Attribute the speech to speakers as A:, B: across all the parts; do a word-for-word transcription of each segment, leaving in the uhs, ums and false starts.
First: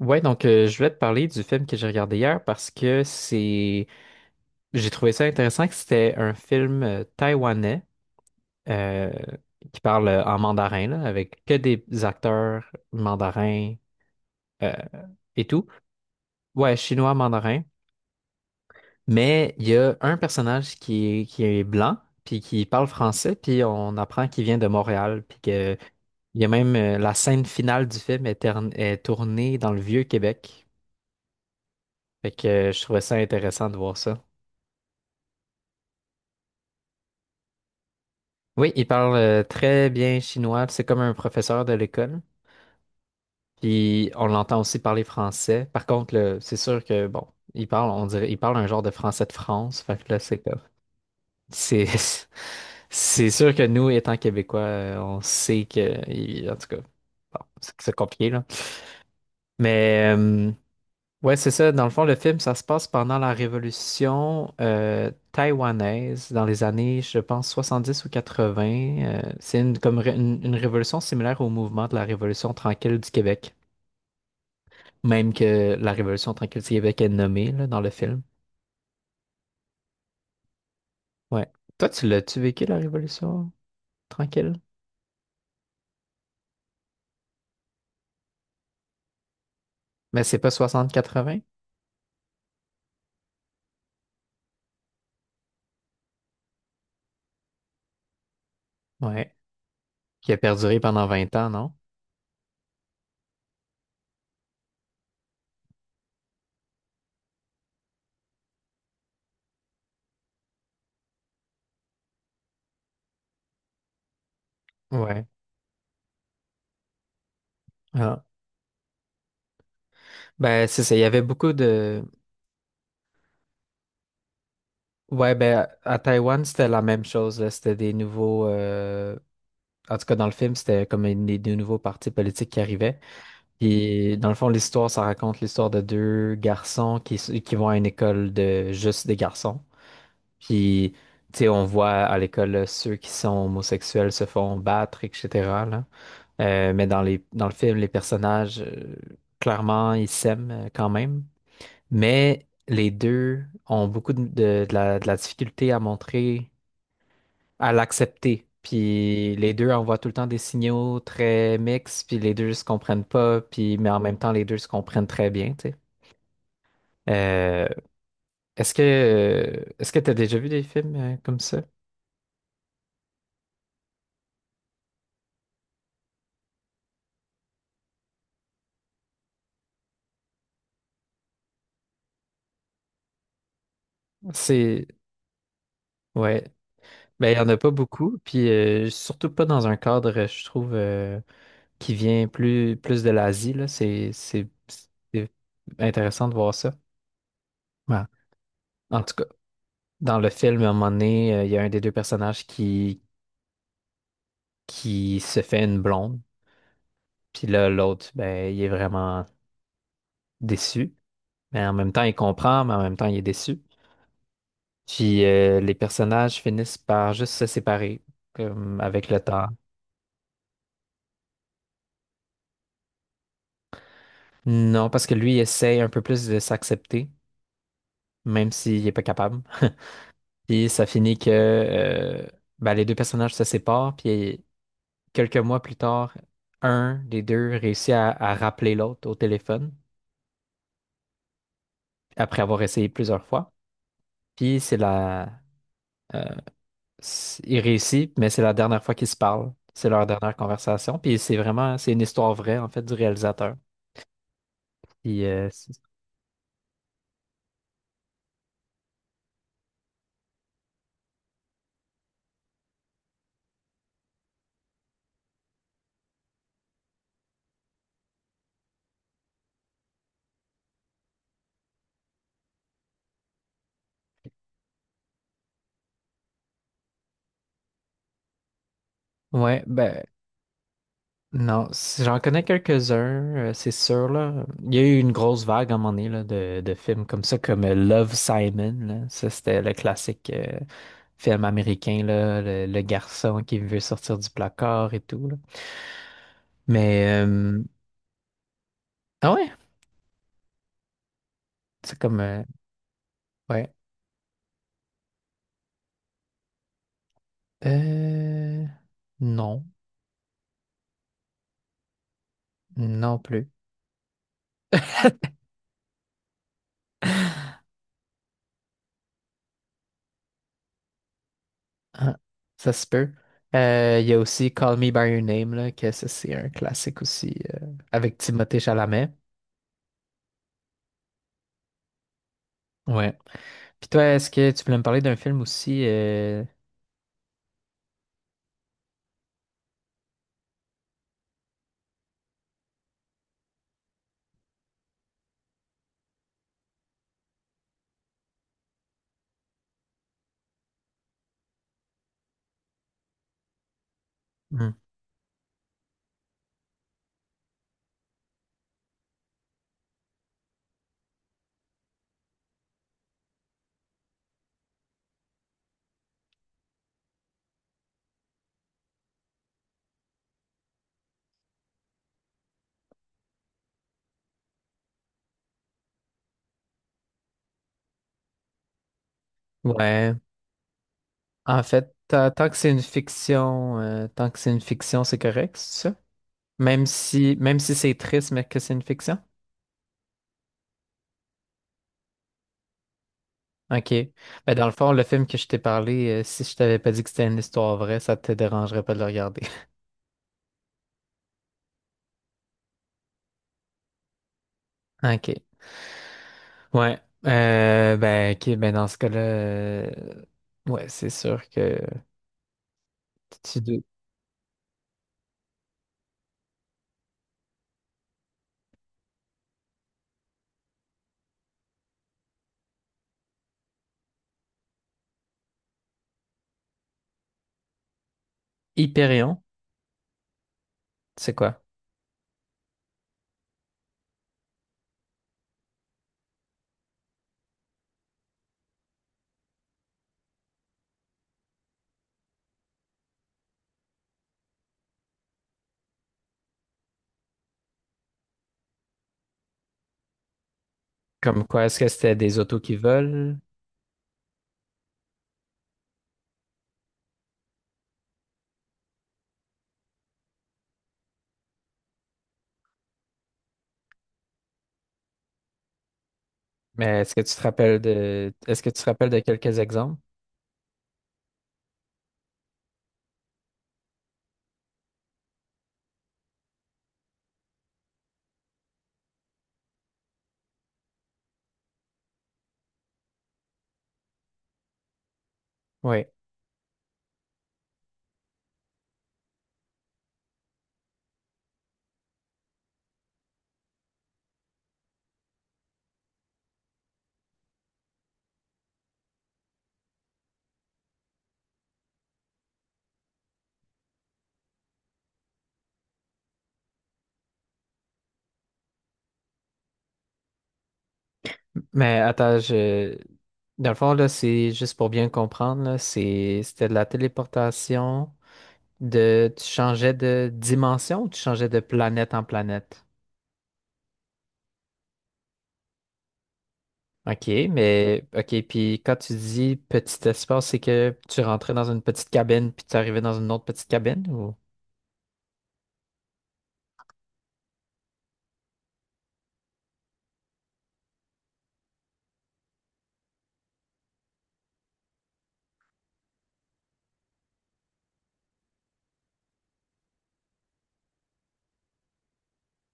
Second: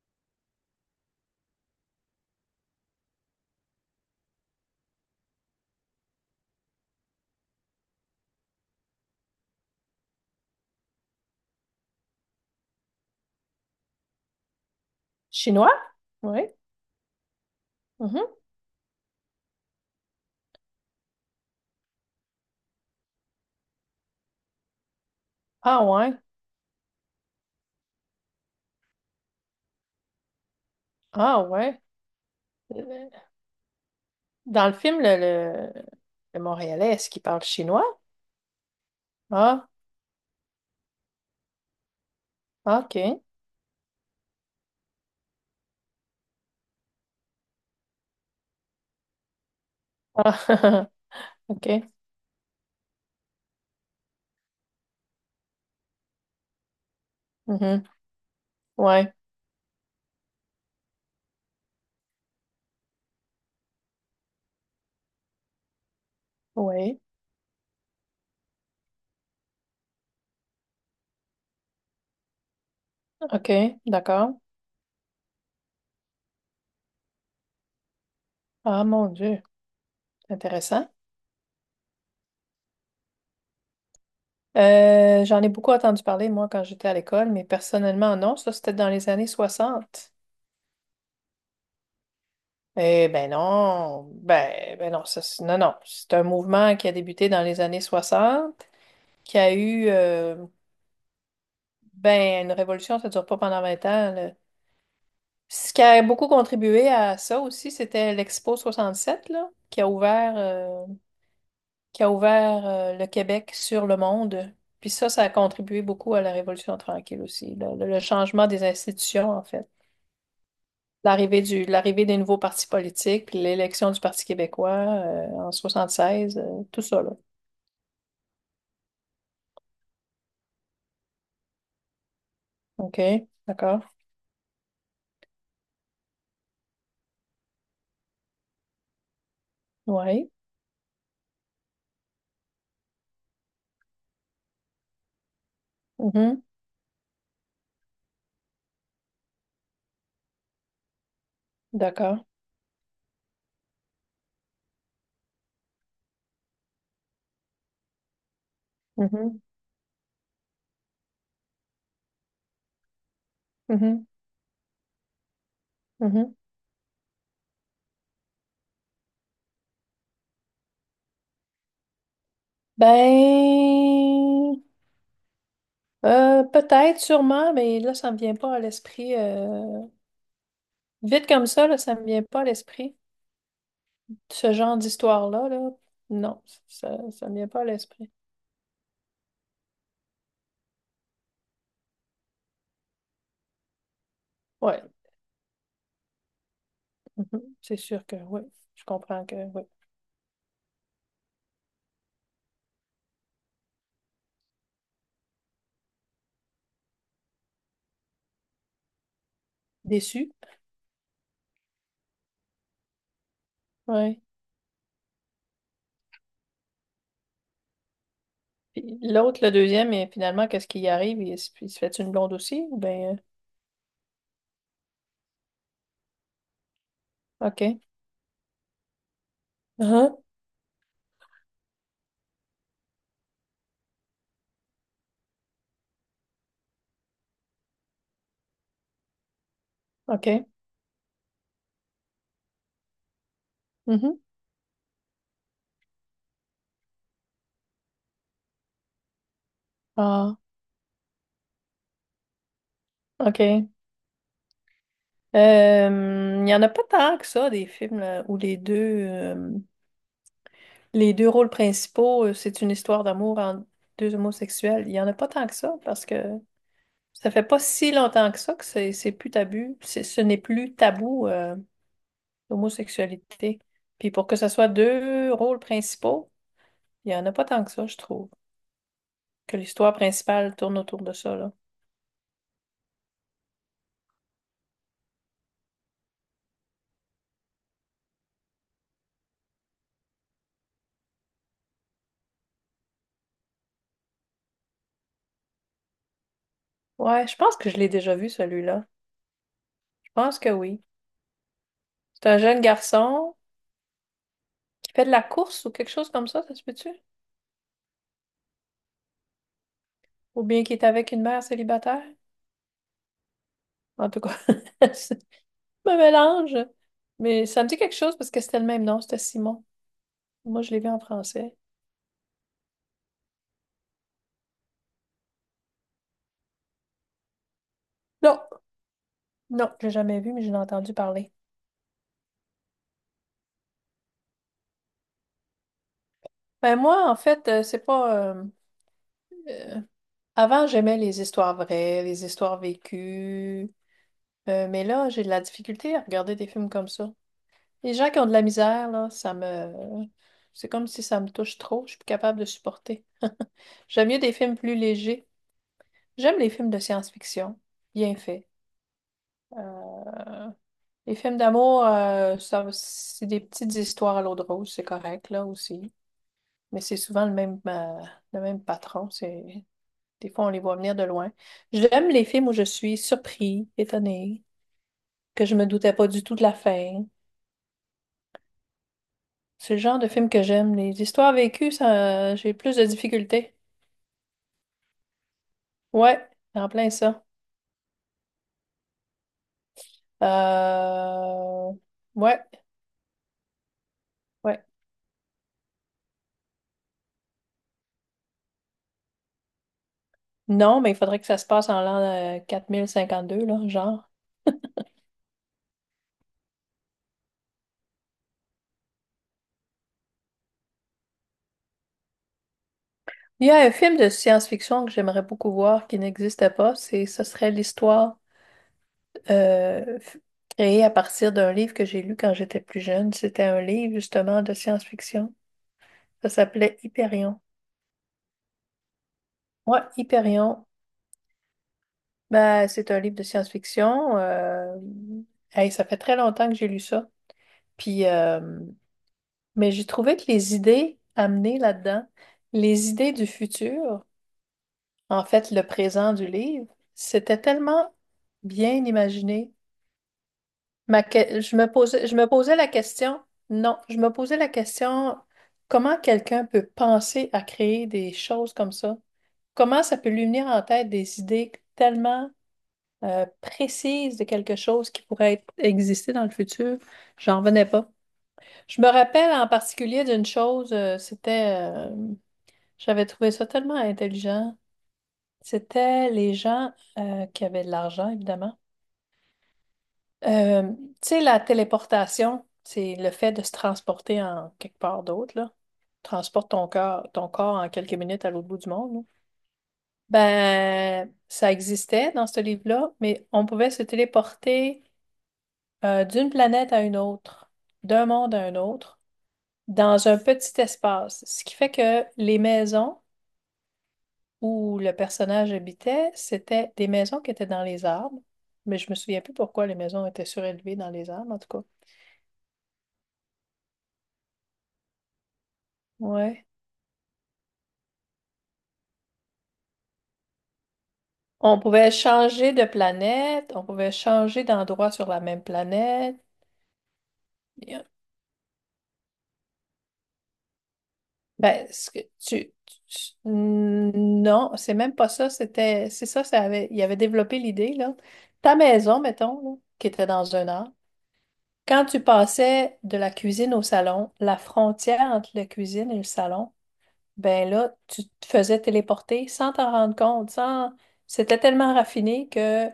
A: Ouais, donc euh, je voulais te parler du film que j'ai regardé hier parce que c'est j'ai trouvé ça intéressant que c'était un film euh, taïwanais euh, qui parle euh, en mandarin là, avec que des acteurs mandarins euh, et tout.
B: Chinois? Oui.
A: Ouais, chinois mandarin,
B: Mhm.
A: mais il y a un personnage qui est, qui est blanc puis qui parle français puis on apprend qu'il vient de Montréal puis que
B: Ah ouais.
A: il y a même euh, la scène finale du film est, tern- est tournée dans le Vieux-Québec.
B: Ah ouais.
A: Fait que euh, Je
B: Euh,
A: trouvais ça intéressant de voir ça.
B: Dans le film, le, le, le Montréalais, est-ce qu'il parle chinois?
A: Oui, il parle euh,
B: Ah,
A: très bien chinois. C'est comme un professeur de l'école.
B: OK.
A: Puis on l'entend aussi parler français. Par contre, le- c'est sûr que bon, il parle, on dirait, il parle un genre de français de France. Fait que là, c'est comme,
B: Ah, OK.
A: c'est, c'est sûr que nous, étant Québécois, euh, on sait que, il- en tout cas, bon, c'est
B: Mhm.
A: c'est compliqué là.
B: Ouais.
A: Mais euh, Ouais, c'est ça. Dans le fond, le film, ça se passe pendant la révolution euh, taïwanaise, dans les
B: Oui.
A: années, je pense, soixante-dix ou quatre-vingts. Euh, c'est une, comme ré- une, une révolution similaire au mouvement de la Révolution tranquille du
B: OK.
A: Québec,
B: D'accord.
A: même que la Révolution tranquille du Québec est nommée là, dans le film.
B: Ah mon Dieu. Intéressant.
A: Ouais. Toi, tu l'as-tu vécu, la Révolution tranquille?
B: Euh, j'en ai beaucoup entendu parler, moi, quand j'étais à l'école, mais personnellement, non. Ça, c'était dans les années soixante.
A: Mais c'est pas soixante quatre-vingts.
B: Eh ben non. Ben, ben non, ça, c'est- non, non. C'est un mouvement qui a débuté dans les années soixante,
A: Ouais.
B: qui a eu...
A: Qui
B: euh,
A: a perduré pendant vingt ans, non?
B: Ben, une révolution, ça dure pas pendant vingt ans, là. Ce qui a beaucoup contribué à ça aussi, c'était l'Expo soixante sept là, qui a ouvert, euh, qui a ouvert euh, le Québec sur le monde. Puis ça, ça
A: Ouais.
B: a contribué beaucoup à la Révolution tranquille aussi, là, le, le
A: Ah.
B: changement des institutions, en fait.
A: Ben, c'est ça. Il y avait
B: L'arrivée
A: beaucoup
B: du,
A: de,
B: l'arrivée des nouveaux partis politiques, puis l'élection du Parti québécois euh,
A: ouais,
B: en
A: ben à à
B: soixante-seize,
A: Taïwan,
B: euh,
A: c'était la
B: tout ça,
A: même
B: là.
A: chose, là. C'était des nouveaux euh, en tout cas, dans le film, c'était comme une- des, des nouveaux partis politiques qui arrivaient.
B: OK, d'accord.
A: Et dans le fond, l'histoire, ça raconte l'histoire de deux garçons qui, s- qui vont à une école de juste des garçons.
B: Oui.
A: Puis, tu sais, on voit à l'école là, ceux qui sont homosexuels se font battre, et cetera là. Euh, mais dans les, dans le film, les personnages, euh, clairement, ils s'aiment euh, quand même.
B: D'accord.
A: Mais les deux ont beaucoup de, de de la de la difficulté à montrer à l'accepter. Puis
B: Mhm.
A: les deux envoient tout le temps des signaux très mixtes, puis les deux se comprennent pas, puis mais en
B: Mhm.
A: même temps les deux se comprennent très bien, tu sais.
B: Mhm.
A: Euh, est-ce que euh, Est-ce que tu as déjà vu des films euh, comme ça?
B: Ben, Euh, peut-être, sûrement, mais là, ça me vient pas à l'esprit. euh, Vite comme ça, là, ça me vient pas à l'esprit. Ce genre
A: C'est
B: d'histoire-là, là, non,
A: Ouais,
B: ça, ça
A: ben
B: me
A: il y en
B: vient
A: a
B: pas à
A: pas
B: l'esprit.
A: beaucoup, puis euh, surtout pas dans un cadre, euh, je trouve, euh, qui vient plus plus de l'Asie là. C'est c'est
B: Ouais,
A: c'est intéressant de voir ça.
B: mhm, c'est
A: Ouais.
B: sûr que oui, je
A: En tout cas,
B: comprends que oui.
A: dans le film, à un moment donné, euh, il y a un des deux personnages qui qui se fait une blonde. Puis là, l'autre, ben, il est vraiment
B: Déçu,
A: déçu. Mais en même temps, il comprend, mais en même temps, il est déçu.
B: ouais.
A: Puis euh, Les personnages finissent par juste se séparer comme
B: Puis
A: avec le
B: l'autre,
A: temps.
B: le deuxième, et finalement, qu'est-ce qui y arrive? Il, se il se fait une blonde aussi? Ou Ben,
A: Non, parce que lui, il essaye un peu plus de s'accepter,
B: euh, OK.
A: même s'il n'est pas capable.
B: Uhum,
A: Puis ça finit que euh, Ben, les deux personnages se séparent. Puis quelques mois plus tard, un des deux réussit à, à rappeler l'autre au téléphone
B: OK.
A: après avoir essayé plusieurs fois.
B: mhm.
A: Puis c'est la, euh, s- Il réussit, mais c'est la dernière fois qu'ils se parlent. C'est leur dernière
B: Ah,
A: conversation. Puis c'est vraiment, c'est une histoire vraie, en fait, du réalisateur.
B: OK.
A: Puis, euh, c'est-
B: Euh, Il y en a pas tant que ça, des films là, où les deux... euh, Les deux rôles principaux, euh, c'est une histoire d'amour entre deux homosexuels. Il n'y en a pas tant que ça parce que ça fait pas si longtemps que ça que c'est c'est plus tabou. C'est- Ce n'est plus tabou, euh, l'homosexualité. Puis pour que ce soit deux rôles principaux, il n'y en a pas tant que ça, je trouve. Que
A: ouais,
B: l'histoire
A: ben,
B: principale tourne autour de ça, là.
A: non, si j'en connais quelques-uns, euh, c'est sûr, là. Il y a eu une grosse vague à un moment donné, là, de, de films comme ça, comme euh, Love, Simon, là. Ça, c'était le classique euh, film américain, là, le, le garçon qui veut sortir du placard et tout, là. Mais,
B: Ouais, je pense
A: euh,
B: que je l'ai déjà vu, celui-là.
A: ah ouais,
B: Je pense que oui.
A: c'est comme,
B: C'est un
A: euh,
B: jeune garçon
A: ouais.
B: qui fait de la course ou quelque chose comme ça, ça se peut-tu?
A: Euh, non.
B: Ou bien qu'il est avec une mère célibataire.
A: Non plus.
B: En tout cas, je me mélange. Mais ça me dit quelque chose parce que c'était le même nom, c'était Simon. Moi, je l'ai vu en français.
A: Ah, ça se peut. Euh, Il y a aussi Call Me By Your Name, là, que ça, c'est un classique aussi, euh, avec
B: Non,
A: Timothée Chalamet.
B: non, j'ai jamais vu, mais j'en ai entendu parler.
A: Ouais. Puis toi, est-ce que tu voulais me parler d'un film aussi? Euh,
B: Ben moi, en fait, euh, c'est pas... euh, euh, Avant, j'aimais les histoires vraies, les histoires vécues. Euh, mais là, j'ai de la difficulté à regarder des films comme ça. Les gens qui ont de la misère, là, ça me... C'est comme si ça me touche trop, je suis plus capable de supporter. J'aime mieux des films plus
A: hmm.
B: légers. J'aime les films de science-fiction, bien faits. Euh, les films d'amour, euh, ça- c'est des petites histoires à l'eau de rose, c'est correct, là aussi. Mais c'est souvent le même, euh, le même patron. C'est... Des fois, on les voit venir de loin. J'aime les films où je suis surpris, étonné, que je me doutais pas du tout de la fin. C'est le genre de
A: Ouais.
B: film que j'aime. Les histoires
A: En
B: vécues,
A: fait, ta-
B: ça,
A: tant
B: j'ai
A: que c'est
B: plus
A: une
B: de difficultés.
A: fiction, euh, tant que c'est une fiction, c'est correct, c'est ça?
B: Ouais, en
A: Même
B: plein ça.
A: si, même si c'est triste, mais que c'est une fiction?
B: Euh... Ouais,
A: OK. Ben,
B: ouais.
A: dans le fond, le film que je t'ai parlé, euh, si je t'avais pas dit que c'était une histoire vraie, ça te dérangerait pas de le regarder.
B: Non, mais il faudrait que ça se passe en l'an euh, deux là, genre.
A: OK. Ouais. Euh, ben, ok, ben dans ce cas-là, euh, ouais, c'est sûr que
B: Il y a
A: tu
B: un
A: dois-
B: film de science-fiction que j'aimerais beaucoup voir qui n'existe pas. C'est, ce serait l'histoire euh, f- créée à partir d'un livre que j'ai lu quand j'étais plus jeune. C'était un livre justement de science-fiction. Ça s'appelait Hyperion.
A: Hyperion,
B: Ouais, Hyperion.
A: c'est quoi?
B: Ben, c'est un livre de science-fiction. euh, Hey, ça fait très longtemps que j'ai lu ça. Puis, euh, mais j'ai trouvé que les idées amenées là-dedans, les idées du futur. En fait, le présent du livre, c'était tellement bien imaginé. Ma que-
A: Comme
B: Je
A: quoi,
B: me
A: est-ce que
B: posais,
A: c'était
B: je me
A: des
B: posais
A: autos
B: la
A: qui
B: question,
A: volent?
B: non, je me posais la question, comment quelqu'un peut penser à créer des choses comme ça? Comment ça peut lui venir en tête des idées tellement euh, précises de quelque chose qui pourrait être- exister dans le futur?
A: Mais est-ce que tu
B: J'en
A: te
B: revenais
A: rappelles
B: pas.
A: de est-ce que tu
B: Je
A: te
B: me
A: rappelles de
B: rappelle en
A: quelques exemples?
B: particulier d'une chose, euh, c'était, euh, j'avais trouvé ça tellement intelligent. C'était les gens euh, qui avaient de l'argent, évidemment. Euh, Tu sais, la téléportation, c'est le fait de se transporter en quelque part d'autre, là.
A: Oui.
B: Transporte ton corps, ton corps en quelques minutes à l'autre bout du monde. là. Ben, ça existait dans ce livre-là, mais on pouvait se téléporter euh, d'une planète à une autre, d'un monde à un autre, dans un petit espace. Ce qui fait que les maisons où le personnage habitait, c'était des maisons qui étaient dans les arbres, mais je me souviens plus pourquoi les maisons étaient surélevées dans les arbres, en tout cas.
A: Mais attends, je Dans le fond, là, c'est juste pour bien comprendre, là, c'est
B: Ouais.
A: c'était de la téléportation de tu changeais de dimension ou tu changeais de
B: On pouvait
A: planète en
B: changer de
A: planète?
B: planète, on pouvait changer d'endroit sur la même planète.
A: OK,
B: Il y a-
A: mais OK, puis quand tu dis petit espace, c'est que tu rentrais
B: Ben,
A: dans une
B: ce que
A: petite cabine
B: tu,
A: puis tu arrivais
B: tu-
A: dans une autre petite cabine ou?
B: non, c'est même pas ça, c'était, c'est ça, ça avait, il avait développé l'idée, là. Ta maison, mettons, là, qui était dans un arbre, quand tu passais de la cuisine au salon, la frontière entre la cuisine et le salon, Ben là, tu te faisais téléporter sans t'en rendre compte, sans... C'était tellement raffiné que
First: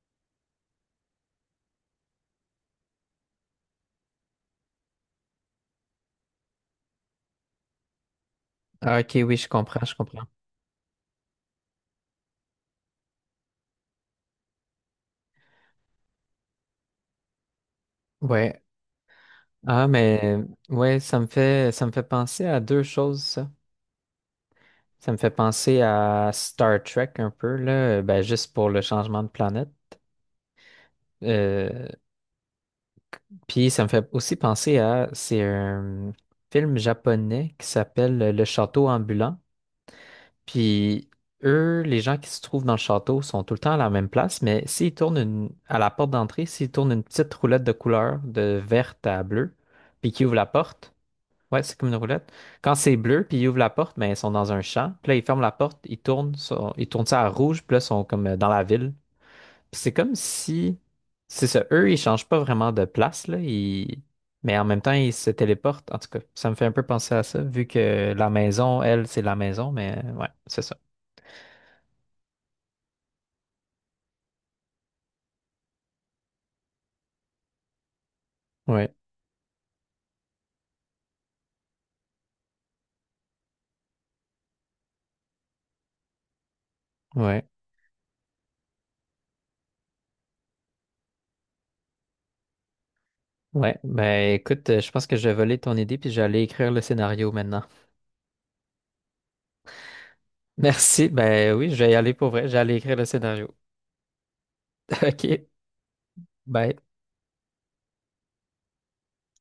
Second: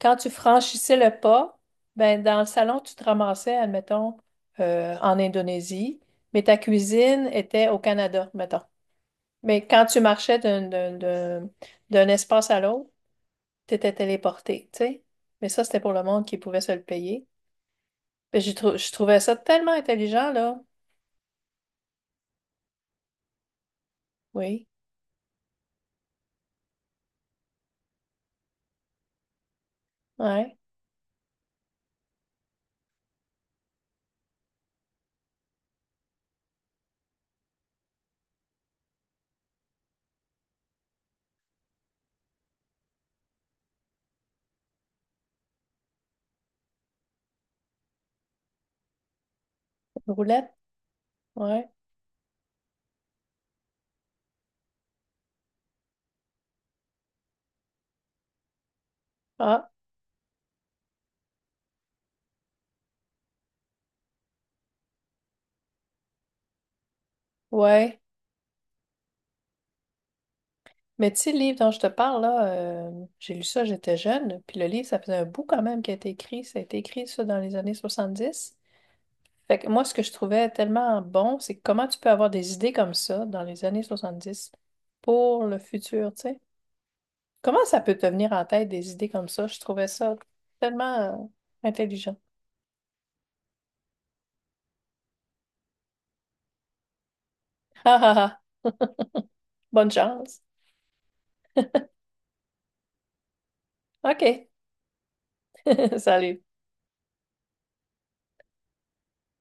B: quand tu franchissais le pas, ben dans le salon, tu te ramassais, admettons, euh, en Indonésie, mais ta cuisine était au Canada, mettons.
A: Ah, OK, oui, je
B: Mais
A: comprends,
B: quand
A: je
B: tu
A: comprends.
B: marchais d'un d'un- d'un- d'un espace à l'autre, tu étais téléporté, tu sais. Mais ça, c'était pour le monde qui pouvait se le payer. Ben, j'ai
A: Ouais.
B: trou- je trouvais ça tellement
A: Ah,
B: intelligent,
A: mais
B: là.
A: ouais, ça me fait ça me fait penser à deux choses, ça.
B: Oui,
A: Ça me fait penser à Star Trek un peu, là, ben juste pour le changement de planète.
B: ouais.
A: Euh, Puis ça me fait aussi penser à c'est un film japonais qui s'appelle Le Château ambulant. Puis eux, les gens qui se trouvent dans le château sont tout le temps à la même place, mais s'ils tournent une, à la porte d'entrée, s'ils tournent une petite roulette de couleur de verte à bleu, puis
B: Une
A: qu'ils ouvrent la
B: Roulette,
A: porte, ouais,
B: ouais.
A: c'est comme une roulette. Quand c'est bleu, puis ils ouvrent la porte, ben ils sont dans un champ. Puis là, ils ferment la porte, ils tournent, sont- ils tournent ça à rouge, puis là, ils sont comme euh, dans la ville.
B: Ah,
A: Puis c'est comme si, c'est ça, eux, ils changent pas vraiment de place, là, ils- mais en même temps, ils se téléportent. En tout cas, ça me fait un peu penser à ça, vu
B: ouais.
A: que la maison, elle, c'est la maison, mais euh, ouais, c'est ça.
B: Mais tu sais, le livre dont je te parle, là, euh, j'ai lu ça, j'étais jeune, puis le livre, ça faisait un bout quand même qui a été écrit. Ça a été écrit, ça, dans les années soixante-dix
A: Ouais,
B: Fait que moi, ce que je trouvais tellement bon, c'est comment tu peux avoir des idées comme ça dans les années soixante-dix pour le futur, tu sais.
A: ouais,
B: Comment ça peut te venir en tête des idées comme ça? Je trouvais ça tellement euh, intelligent.
A: ouais. Ben écoute, euh, je pense que je vais voler ton idée puis j'allais écrire le scénario maintenant.
B: Ah ah ah! Bonne chance.
A: Merci. Ben oui, je vais y aller pour vrai. J'allais écrire le scénario.
B: OK.
A: OK.
B: Salut.
A: Bye.